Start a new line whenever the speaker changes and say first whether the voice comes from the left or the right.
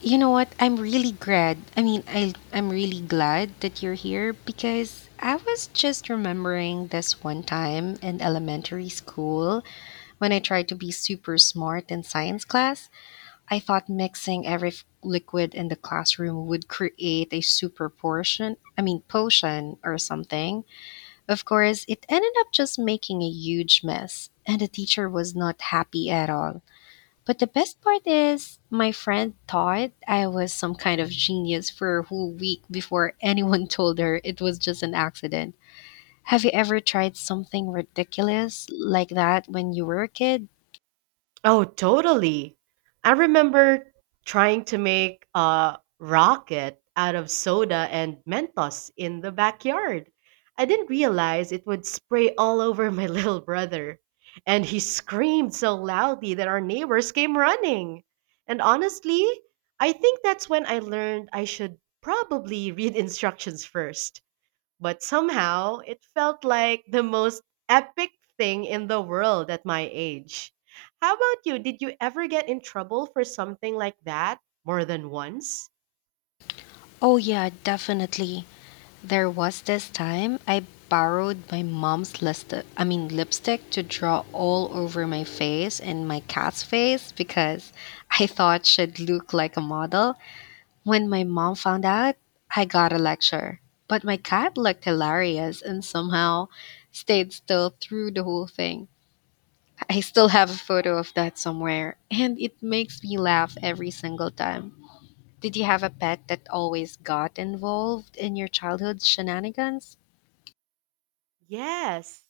left: You know what? I'm really glad. I'm really glad that you're here because I was just remembering this one time in elementary school when I tried to be super smart in science class. I thought mixing every liquid in the classroom would create a super portion, I mean, potion or something. Of course, it ended up just making a huge mess, and the teacher was not happy at all. But the best part is, my friend thought I was some kind of genius for a whole week before anyone told her it was just an accident. Have you ever tried something ridiculous like that when you were a kid?
right: Oh, totally. I remember trying to make a rocket out of soda and Mentos in the backyard. I didn't realize it would spray all over my little brother. And he screamed so loudly that our neighbors came running. And honestly, I think that's when I learned I should probably read instructions first. But somehow, it felt like the most epic thing in the world at my age. How about you? Did you ever get in trouble for something like that more than once?
left: Oh, yeah, definitely. There was this time I borrowed my mom's list I mean lipstick to draw all over my face and my cat's face because I thought she'd look like a model. When my mom found out, I got a lecture. But my cat looked hilarious and somehow stayed still through the whole thing. I still have a photo of that somewhere, and it makes me laugh every single time. Did you have a pet that always got involved in your childhood shenanigans?
right: Yes.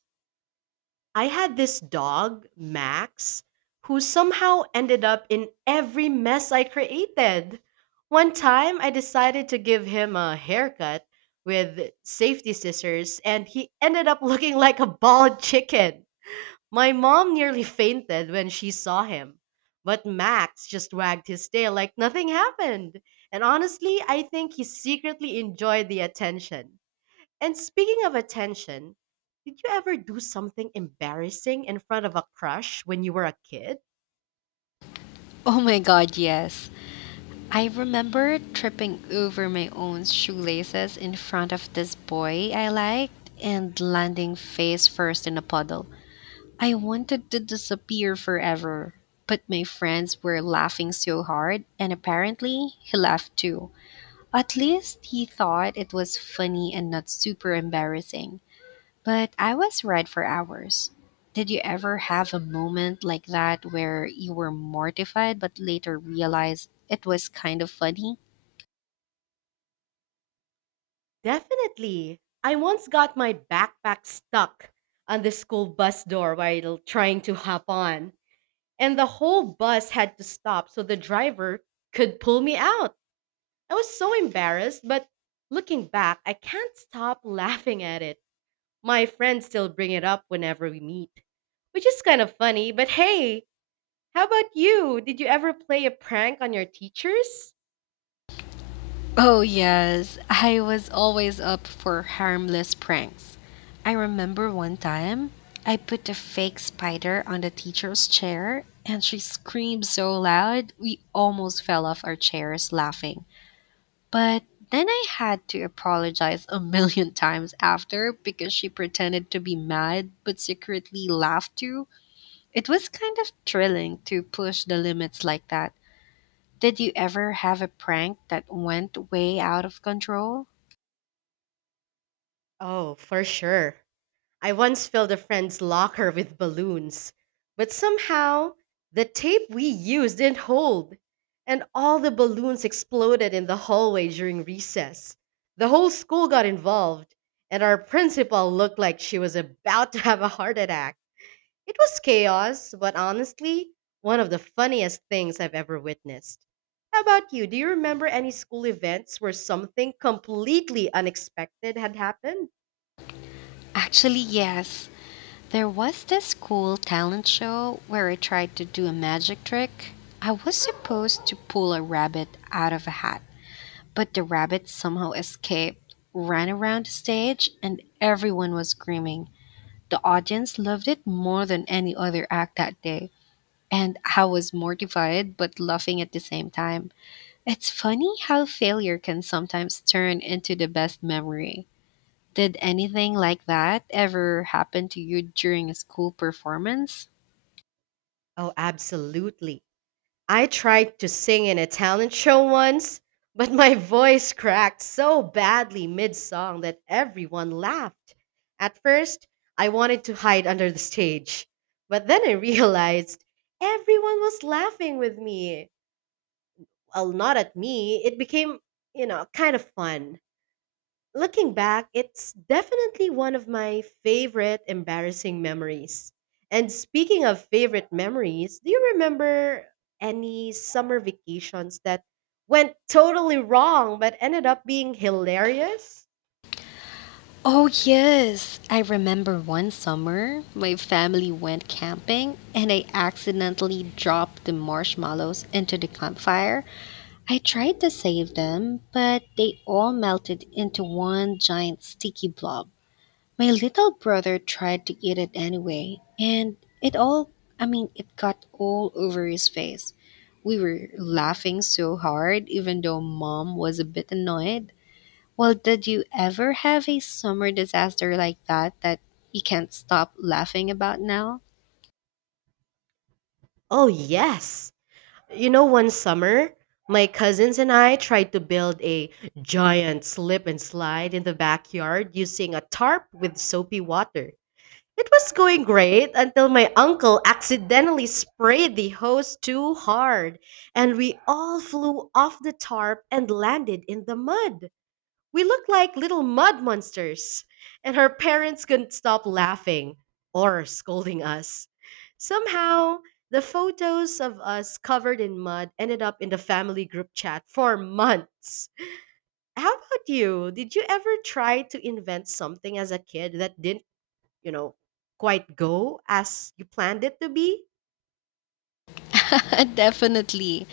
right: I had this dog, Max, who somehow ended up in every mess I created. One time, I decided to give him a haircut with safety scissors, and he ended up looking like a bald chicken. My mom nearly fainted when she saw him, but Max just wagged his tail like nothing happened. And honestly, I think he secretly enjoyed the attention. And speaking of attention, did you ever do something embarrassing in front of a crush when you were a kid?
left: Oh my god, yes. I remember tripping over my own shoelaces in front of this boy I liked and landing face first in a puddle. I wanted to disappear forever, but my friends were laughing so hard, and apparently he laughed too. At least he thought it was funny and not super embarrassing. But I was red for hours. Did you ever have a moment like that where you were mortified but later realized it was kind of funny?
right: Definitely. I once got my backpack stuck on the school bus door while trying to hop on, and the whole bus had to stop so the driver could pull me out. I was so embarrassed, but looking back, I can't stop laughing at it. My friends still bring it up whenever we meet, which is kind of funny. But hey, how about you? Did you ever play a prank on your teachers?
left: Oh, yes. I was always up for harmless pranks. I remember one time I put a fake spider on the teacher's chair and she screamed so loud we almost fell off our chairs laughing. But Then I had to apologize a million times after because she pretended to be mad but secretly laughed too. It was kind of thrilling to push the limits like that. Did you ever have a prank that went way out of control?
right: Oh, for sure. I once filled a friend's locker with balloons, but somehow the tape we used didn't hold, and all the balloons exploded in the hallway during recess. The whole school got involved, and our principal looked like she was about to have a heart attack. It was chaos, but honestly, one of the funniest things I've ever witnessed. How about you? Do you remember any school events where something completely unexpected had happened?
left: Actually, yes. There was this cool talent show where I tried to do a magic trick. I was supposed to pull a rabbit out of a hat, but the rabbit somehow escaped, ran around the stage, and everyone was screaming. The audience loved it more than any other act that day, and I was mortified but laughing at the same time. It's funny how failure can sometimes turn into the best memory. Did anything like that ever happen to you during a school performance?
right: Oh, absolutely. I tried to sing in a talent show once, but my voice cracked so badly mid song that everyone laughed. At first, I wanted to hide under the stage, but then I realized everyone was laughing with me. Well, not at me, it became, kind of fun. Looking back, it's definitely one of my favorite embarrassing memories. And speaking of favorite memories, do you remember any summer vacations that went totally wrong but ended up being hilarious?
left: Oh, yes. I remember one summer, my family went camping and I accidentally dropped the marshmallows into the campfire. I tried to save them, but they all melted into one giant sticky blob. My little brother tried to eat it anyway, and it all, it got all over his face. We were laughing so hard, even though mom was a bit annoyed. Well, did you ever have a summer disaster like that that you can't stop laughing about now?
right: Oh, yes. You know, one summer, my cousins and I tried to build a giant slip and slide in the backyard using a tarp with soapy water. It was going great until my uncle accidentally sprayed the hose too hard, and we all flew off the tarp and landed in the mud. We looked like little mud monsters, and her parents couldn't stop laughing or scolding us. Somehow, the photos of us covered in mud ended up in the family group chat for months. How about you? Did you ever try to invent something as a kid that didn't, you know, quite go as you planned it to be?
left: Definitely.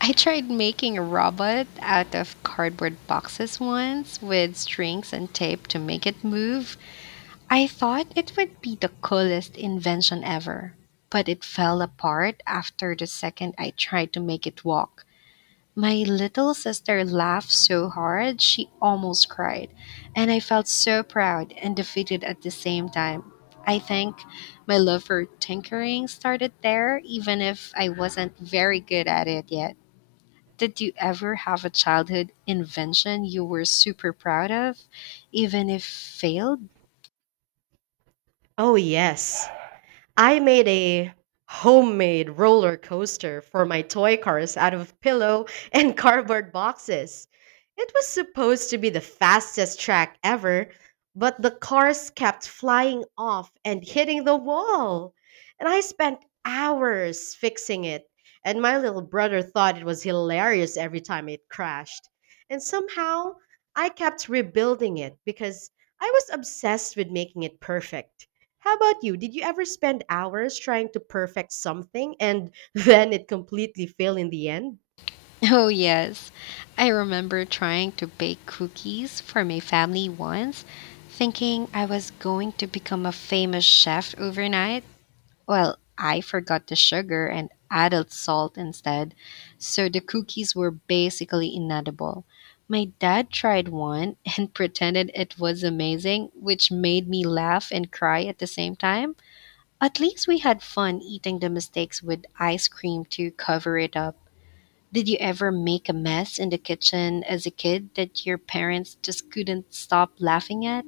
left: I tried making a robot out of cardboard boxes once with strings and tape to make it move. I thought it would be the coolest invention ever, but it fell apart after the second I tried to make it walk. My little sister laughed so hard she almost cried, and I felt so proud and defeated at the same time. I think my love for tinkering started there, even if I wasn't very good at it yet. Did you ever have a childhood invention you were super proud of, even if failed?
right: Oh, yes. I made a homemade roller coaster for my toy cars out of pillow and cardboard boxes. It was supposed to be the fastest track ever, but the cars kept flying off and hitting the wall. And I spent hours fixing it, and my little brother thought it was hilarious every time it crashed. And somehow, I kept rebuilding it because I was obsessed with making it perfect. How about you? Did you ever spend hours trying to perfect something and then it completely failed in the end?
left: Oh, yes. I remember trying to bake cookies for my family once, thinking I was going to become a famous chef overnight. Well, I forgot the sugar and added salt instead, so the cookies were basically inedible. My dad tried one and pretended it was amazing, which made me laugh and cry at the same time. At least we had fun eating the mistakes with ice cream to cover it up. Did you ever make a mess in the kitchen as a kid that your parents just couldn't stop laughing at?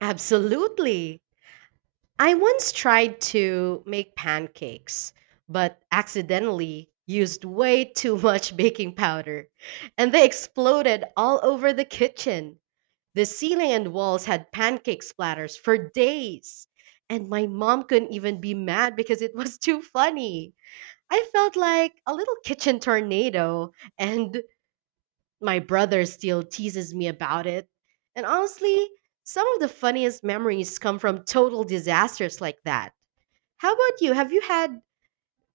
right: Absolutely. I once tried to make pancakes, but accidentally used way too much baking powder, and they exploded all over the kitchen. The ceiling and walls had pancake splatters for days. And my mom couldn't even be mad because it was too funny. I felt like a little kitchen tornado, and my brother still teases me about it. And honestly, some of the funniest memories come from total disasters like that. How about you? Have you had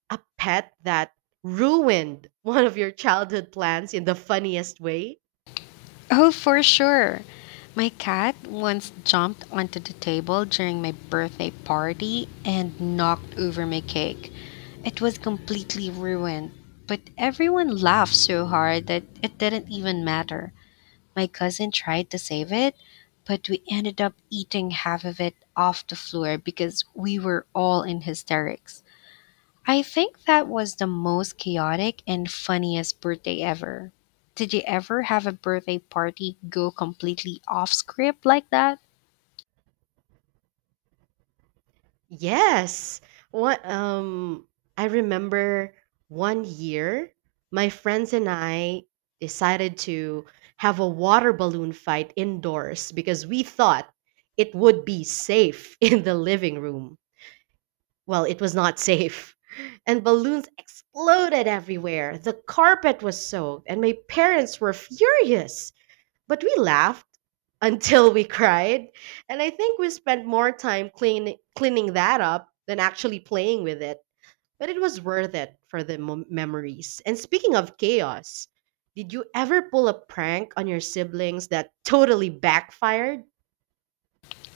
right: a pet that ruined one of your childhood plans in the funniest way?
left: Oh, for sure. My cat once jumped onto the table during my birthday party and knocked over my cake. It was completely ruined, but everyone laughed so hard that it didn't even matter. My cousin tried to save it, but we ended up eating half of it off the floor because we were all in hysterics. I think that was the most chaotic and funniest birthday ever. Did you ever have a birthday party go completely off script like that?
right: Yes. What I remember one year my friends and I decided to have a water balloon fight indoors because we thought it would be safe in the living room. Well, it was not safe. And balloons exploded everywhere. The carpet was soaked and my parents were furious. But we laughed until we cried. And I think we spent more time cleaning that up than actually playing with it. But it was worth it for the memories. And speaking of chaos, did you ever pull a prank on your siblings that totally backfired?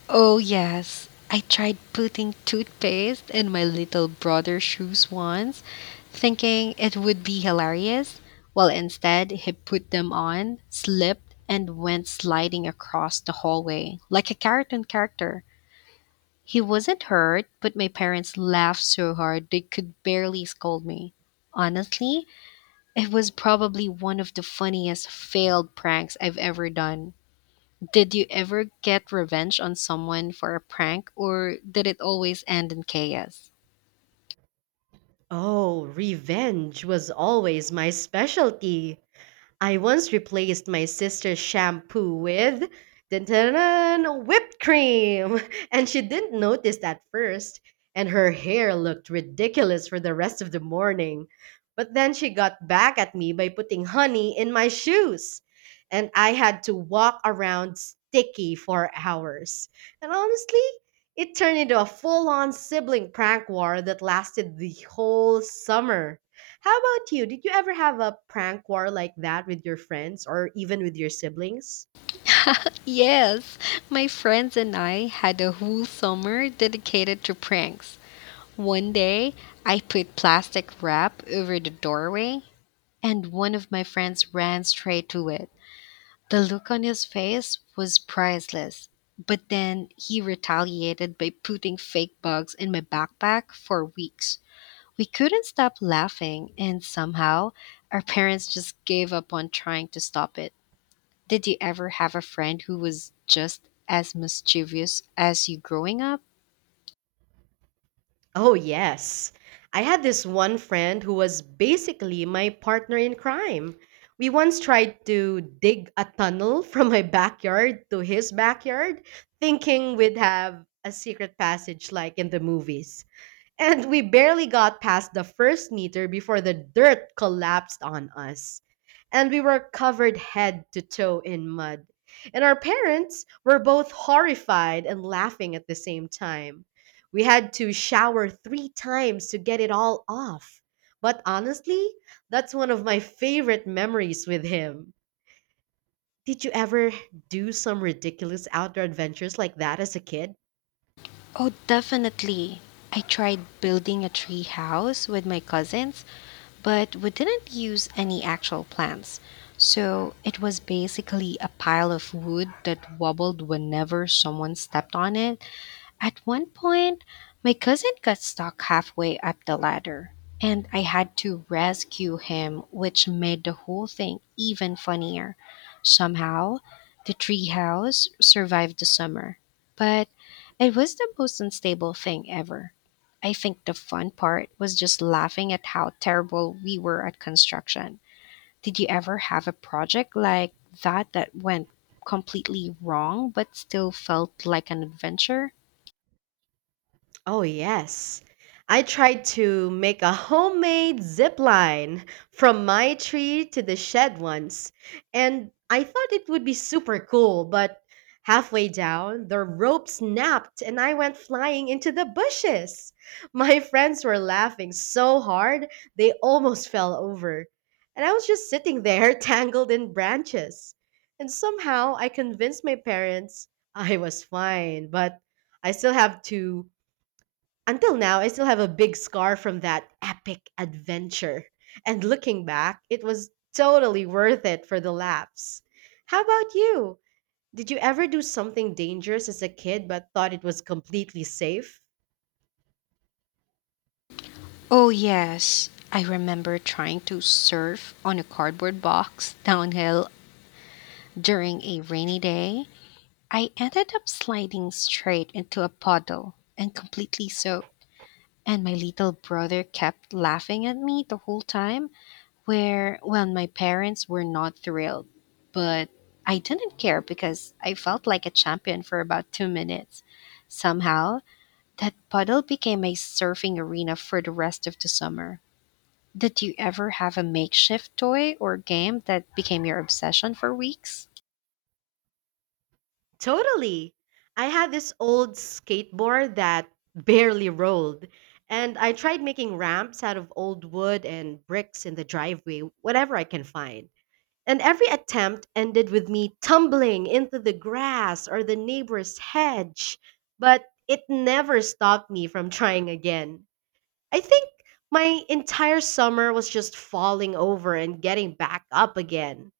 left: Oh, yes. I tried putting toothpaste in my little brother's shoes once, thinking it would be hilarious. Well, instead, he put them on, slipped, and went sliding across the hallway like a cartoon character. He wasn't hurt, but my parents laughed so hard they could barely scold me. Honestly, it was probably one of the funniest failed pranks I've ever done. Did you ever get revenge on someone for a prank, or did it always end in chaos?
right: Oh, revenge was always my specialty. I once replaced my sister's shampoo with dun, dun, dun, whipped cream, and she didn't notice at first, and her hair looked ridiculous for the rest of the morning. But then she got back at me by putting honey in my shoes, and I had to walk around sticky for hours. And honestly, it turned into a full on sibling prank war that lasted the whole summer. How about you? Did you ever have a prank war like that with your friends or even with your siblings?
left: Yes, my friends and I had a whole summer dedicated to pranks. One day, I put plastic wrap over the doorway, and one of my friends ran straight to it. The look on his face was priceless. But then he retaliated by putting fake bugs in my backpack for weeks. We couldn't stop laughing, and somehow our parents just gave up on trying to stop it. Did you ever have a friend who was just as mischievous as you growing up?
right: Oh, yes. I had this one friend who was basically my partner in crime. We once tried to dig a tunnel from my backyard to his backyard, thinking we'd have a secret passage like in the movies. And we barely got past the first meter before the dirt collapsed on us. And we were covered head to toe in mud. And our parents were both horrified and laughing at the same time. We had to shower three times to get it all off. But honestly, that's one of my favorite memories with him. Did you ever do some ridiculous outdoor adventures like that as a kid?
left: Oh, definitely. I tried building a tree house with my cousins, but we didn't use any actual plants. So it was basically a pile of wood that wobbled whenever someone stepped on it. At one point, my cousin got stuck halfway up the ladder, and I had to rescue him, which made the whole thing even funnier. Somehow, the treehouse survived the summer, but it was the most unstable thing ever. I think the fun part was just laughing at how terrible we were at construction. Did you ever have a project like that went completely wrong but still felt like an adventure?
right: Oh, yes. I tried to make a homemade zip line from my tree to the shed once, and I thought it would be super cool, but halfway down, the rope snapped and I went flying into the bushes. My friends were laughing so hard, they almost fell over. And I was just sitting there, tangled in branches. And somehow I convinced my parents I was fine, but I still have to until now, I still have a big scar from that epic adventure. And looking back, it was totally worth it for the laughs. How about you? Did you ever do something dangerous as a kid but thought it was completely safe?
left: Oh, yes. I remember trying to surf on a cardboard box downhill during a rainy day. I ended up sliding straight into a puddle and completely soaked. And my little brother kept laughing at me the whole time, well, my parents were not thrilled. But I didn't care because I felt like a champion for about 2 minutes. Somehow, that puddle became a surfing arena for the rest of the summer. Did you ever have a makeshift toy or game that became your obsession for weeks?
right: Totally. I had this old skateboard that barely rolled, and I tried making ramps out of old wood and bricks in the driveway, whatever I can find. And every attempt ended with me tumbling into the grass or the neighbor's hedge, but it never stopped me from trying again. I think my entire summer was just falling over and getting back up again.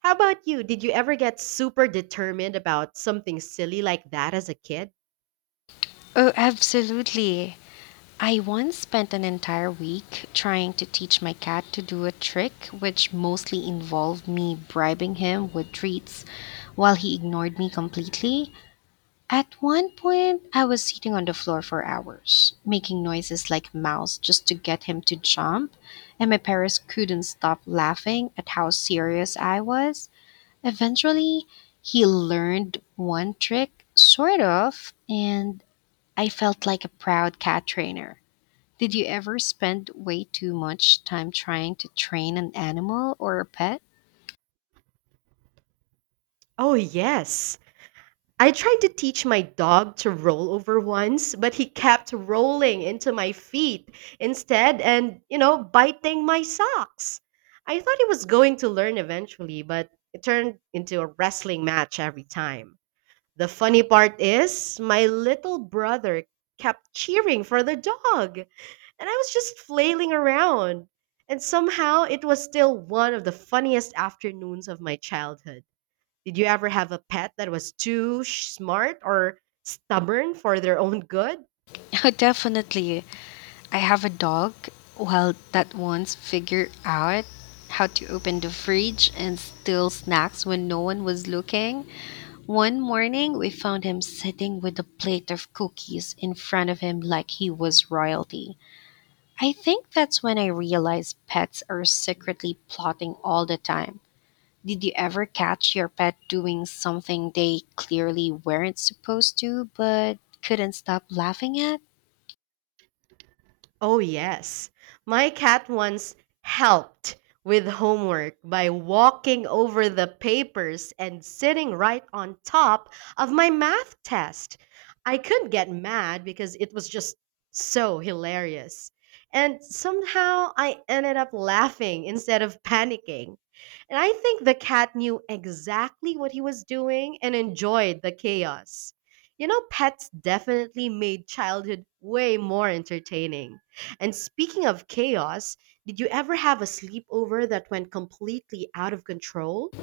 right: How about you? Did you ever get super determined about something silly like that as a kid?
left: Oh, absolutely. I once spent an entire week trying to teach my cat to do a trick, which mostly involved me bribing him with treats while he ignored me completely. At one point, I was sitting on the floor for hours, making noises like mouse just to get him to jump, and my parents couldn't stop laughing at how serious I was. Eventually, he learned one trick, sort of, and I felt like a proud cat trainer. Did you ever spend way too much time trying to train an animal or a pet?
right: Oh, yes. I tried to teach my dog to roll over once, but he kept rolling into my feet instead and, you know, biting my socks. I thought he was going to learn eventually, but it turned into a wrestling match every time. The funny part is, my little brother kept cheering for the dog, and I was just flailing around. And somehow it was still one of the funniest afternoons of my childhood. Did you ever have a pet that was too smart or stubborn for their own good?
left: Oh, definitely. I have a dog. Well, that once figured out how to open the fridge and steal snacks when no one was looking. One morning, we found him sitting with a plate of cookies in front of him like he was royalty. I think that's when I realized pets are secretly plotting all the time. Did you ever catch your pet doing something they clearly weren't supposed to, but couldn't stop laughing at?
right: Oh, yes. My cat once helped with homework by walking over the papers and sitting right on top of my math test. I couldn't get mad because it was just so hilarious. And somehow I ended up laughing instead of panicking. And I think the cat knew exactly what he was doing and enjoyed the chaos. You know, pets definitely made childhood way more entertaining. And speaking of chaos, did you ever have a sleepover that went completely out of control?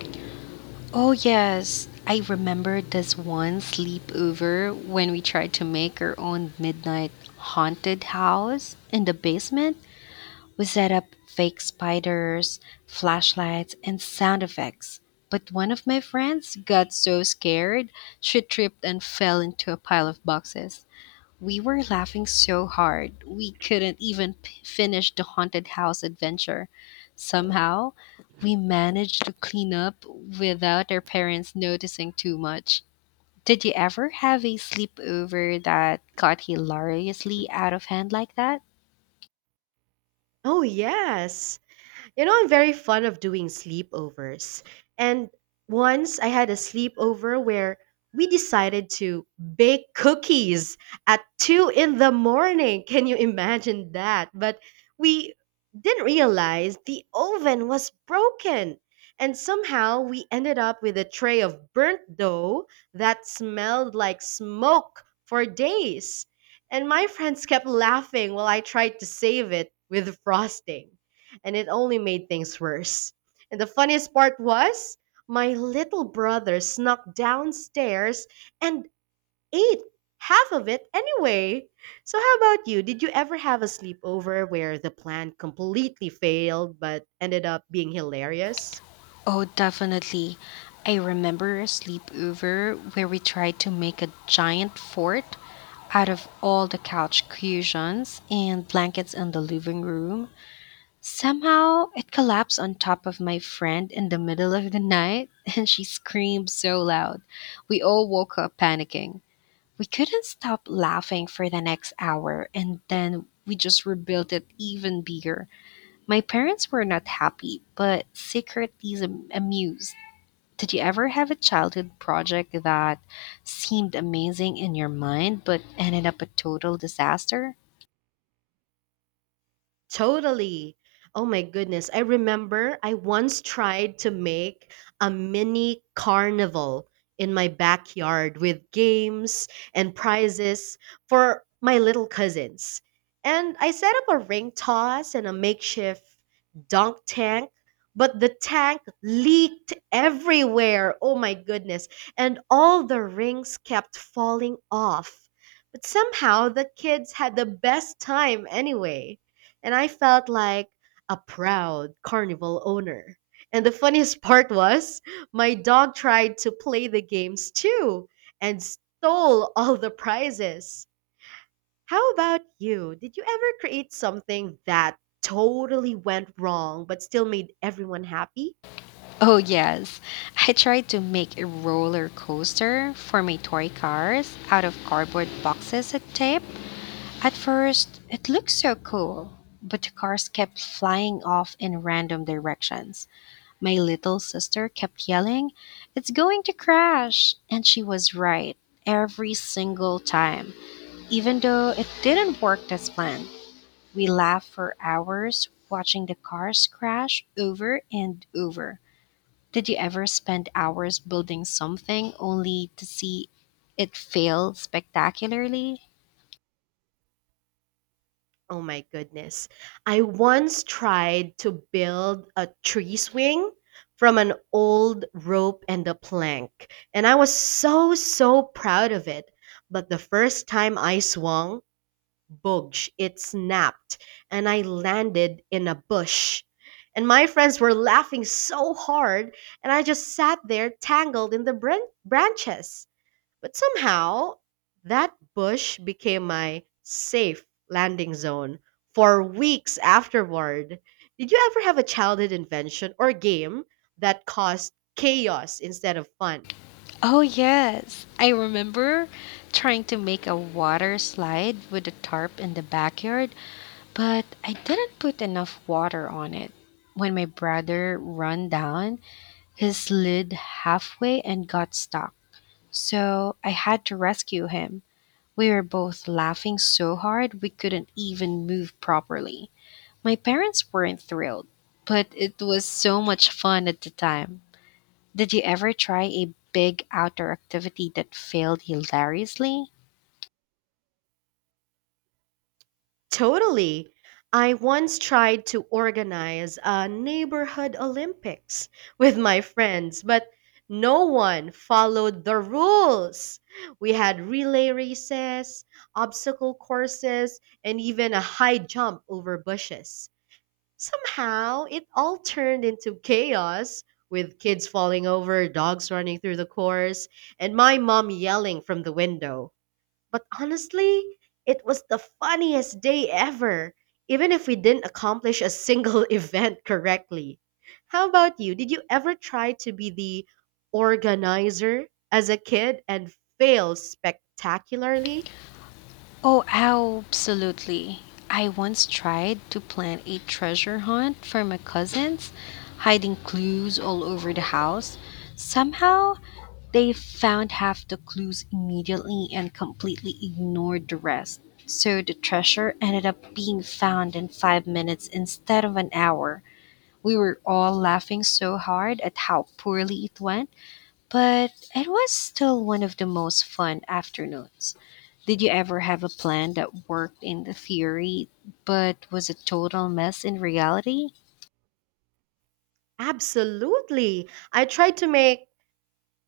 left: Oh, yes. I remember this one sleepover when we tried to make our own midnight haunted house in the basement. We set up fake spiders, flashlights, and sound effects. But one of my friends got so scared, she tripped and fell into a pile of boxes. We were laughing so hard, we couldn't even finish the haunted house adventure. Somehow, we managed to clean up without our parents noticing too much. Did you ever have a sleepover that got hilariously out of hand like that?
right: Oh, yes. You know, I'm very fond of doing sleepovers. And once I had a sleepover where we decided to bake cookies at 2 in the morning. Can you imagine that? But we didn't realize the oven was broken. And somehow we ended up with a tray of burnt dough that smelled like smoke for days. And my friends kept laughing while I tried to save it with frosting and it only made things worse. And the funniest part was my little brother snuck downstairs and ate half of it anyway. So, how about you? Did you ever have a sleepover where the plan completely failed but ended up being hilarious?
left: Oh, definitely. I remember a sleepover where we tried to make a giant fort out of all the couch cushions and blankets in the living room. Somehow it collapsed on top of my friend in the middle of the night, and she screamed so loud. We all woke up panicking. We couldn't stop laughing for the next hour, and then we just rebuilt it even bigger. My parents were not happy, but secretly amused. Did you ever have a childhood project that seemed amazing in your mind but ended up a total disaster?
right: Totally. Oh my goodness. I remember I once tried to make a mini carnival in my backyard with games and prizes for my little cousins. And I set up a ring toss and a makeshift dunk tank, but the tank leaked everywhere. Oh my goodness. And all the rings kept falling off. But somehow the kids had the best time anyway, and I felt like a proud carnival owner. And the funniest part was, my dog tried to play the games too and stole all the prizes. How about you? Did you ever create something that totally went wrong but still made everyone happy?
left: Oh, yes. I tried to make a roller coaster for my toy cars out of cardboard boxes and tape. At first, it looked so cool, but the cars kept flying off in random directions. My little sister kept yelling, "It's going to crash!" And she was right every single time. Even though it didn't work as planned, we laughed for hours watching the cars crash over and over. Did you ever spend hours building something only to see it fail spectacularly?
right: Oh my goodness. I once tried to build a tree swing from an old rope and a plank, and I was so proud of it. But the first time I swung, boogsh, it snapped, and I landed in a bush. And my friends were laughing so hard, and I just sat there tangled in the branches. But somehow, that bush became my safe landing zone for weeks afterward. Did you ever have a childhood invention or game that caused chaos instead of fun?
left: Oh, yes. I remember trying to make a water slide with a tarp in the backyard, but I didn't put enough water on it. When my brother ran down, he slid halfway and got stuck. So I had to rescue him. We were both laughing so hard we couldn't even move properly. My parents weren't thrilled, but it was so much fun at the time. Did you ever try a big outdoor activity that failed hilariously?
right: Totally. I once tried to organize a neighborhood Olympics with my friends, but no one followed the rules. We had relay races, obstacle courses, and even a high jump over bushes. Somehow, it all turned into chaos with kids falling over, dogs running through the course, and my mom yelling from the window. But honestly, it was the funniest day ever, even if we didn't accomplish a single event correctly. How about you? Did you ever try to be the organizer as a kid and fail spectacularly?
left: Oh, absolutely. I once tried to plan a treasure hunt for my cousins, hiding clues all over the house. Somehow, they found half the clues immediately and completely ignored the rest. So the treasure ended up being found in 5 minutes instead of an hour. We were all laughing so hard at how poorly it went, but it was still one of the most fun afternoons. Did you ever have a plan that worked in the theory but was a total mess in reality?
right: Absolutely. I tried to make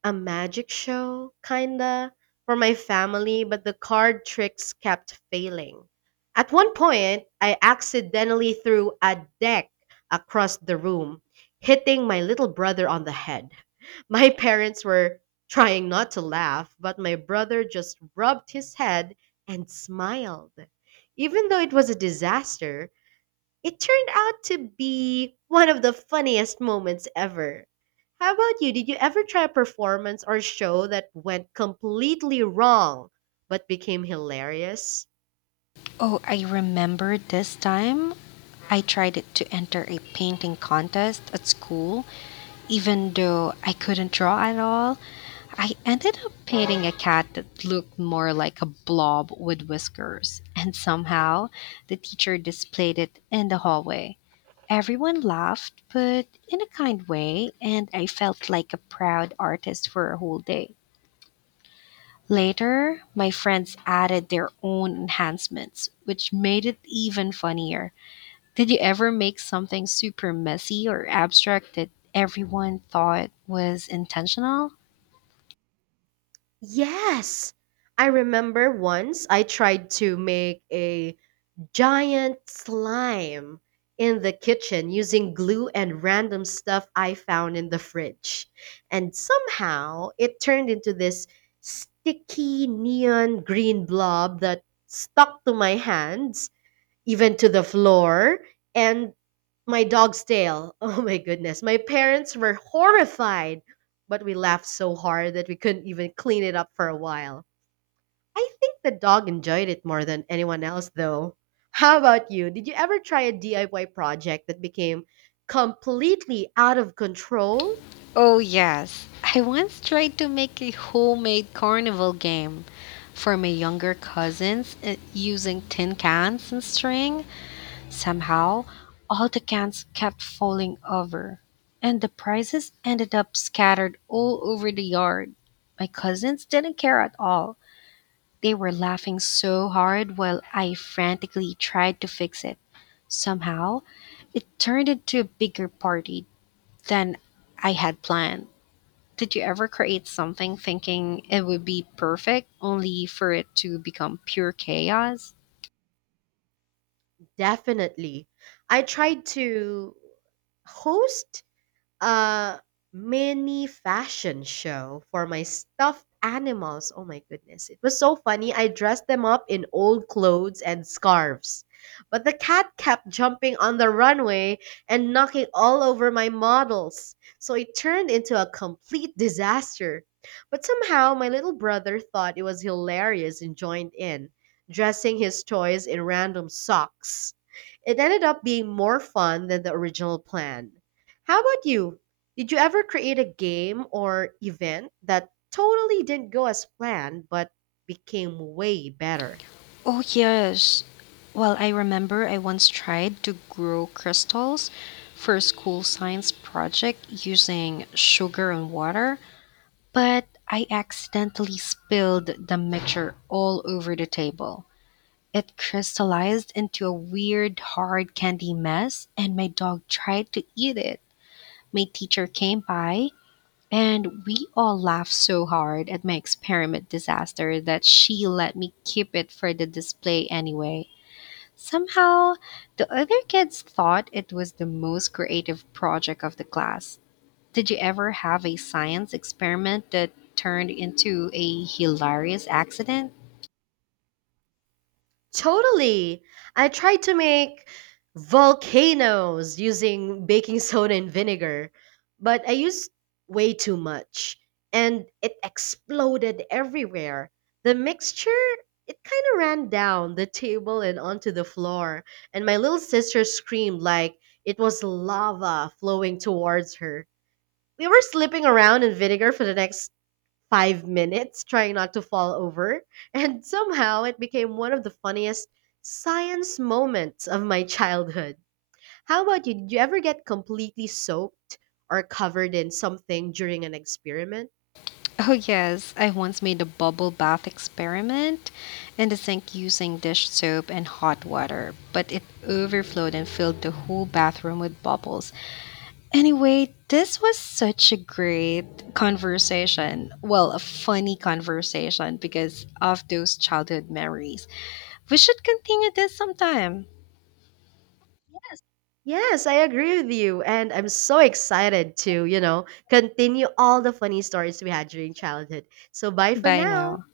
right: a magic show, kinda, for my family, but the card tricks kept failing. At one point, I accidentally threw a deck across the room, hitting my little brother on the head. My parents were trying not to laugh, but my brother just rubbed his head and smiled. Even though it was a disaster, it turned out to be one of the funniest moments ever. How about you? Did you ever try a performance or show that went completely wrong but became hilarious?
left: Oh, I remember this time I tried it to enter a painting contest at school. Even though I couldn't draw at all, I ended up painting a cat that looked more like a blob with whiskers. And somehow, the teacher displayed it in the hallway. Everyone laughed, but in a kind way, and I felt like a proud artist for a whole day. Later, my friends added their own enhancements, which made it even funnier. Did you ever make something super messy or abstract that everyone thought was intentional?
right: Yes. I remember once I tried to make a giant slime in the kitchen using glue and random stuff I found in the fridge. And somehow it turned into this sticky neon green blob that stuck to my hands, even to the floor, and my dog's tail. Oh my goodness. My parents were horrified, but we laughed so hard that we couldn't even clean it up for a while. I think the dog enjoyed it more than anyone else, though. How about you? Did you ever try a DIY project that became completely out of control?
left: Oh, yes. I once tried to make a homemade carnival game for my younger cousins using tin cans and string. Somehow, all the cans kept falling over, and the prizes ended up scattered all over the yard. My cousins didn't care at all. They were laughing so hard while I frantically tried to fix it. Somehow, it turned into a bigger party than I had planned. Did you ever create something thinking it would be perfect only for it to become pure chaos?
right: Definitely. I tried to host a mini fashion show for my stuffed animals. Oh my goodness. It was so funny. I dressed them up in old clothes and scarves. But the cat kept jumping on the runway and knocking all over my models. So it turned into a complete disaster. But somehow my little brother thought it was hilarious and joined in, dressing his toys in random socks. It ended up being more fun than the original plan. How about you? Did you ever create a game or event that totally didn't go as planned but became way better?
left: Oh, yes. Well, I remember I once tried to grow crystals for a school science project using sugar and water, but I accidentally spilled the mixture all over the table. It crystallized into a weird, hard candy mess, and my dog tried to eat it. My teacher came by, and we all laughed so hard at my experiment disaster that she let me keep it for the display anyway. Somehow, the other kids thought it was the most creative project of the class. Did you ever have a science experiment that turned into a hilarious accident?
right: Totally. I tried to make volcanoes using baking soda and vinegar, but I used way too much and it exploded everywhere. The mixture, it kind of ran down the table and onto the floor, and my little sister screamed like it was lava flowing towards her. We were slipping around in vinegar for the next 5 minutes trying not to fall over, and somehow it became one of the funniest science moments of my childhood. How about you? Did you ever get completely soaked or covered in something during an experiment?
left: Oh, yes. I once made a bubble bath experiment in the sink using dish soap and hot water, but it overflowed and filled the whole bathroom with bubbles. Anyway, this was such a great conversation. Well, a funny conversation because of those childhood memories. We should continue this sometime.
right: Yes, I agree with you. And I'm so excited to, you know, continue all the funny stories we had during childhood. So bye for
left: Bye
right: now.
left: now.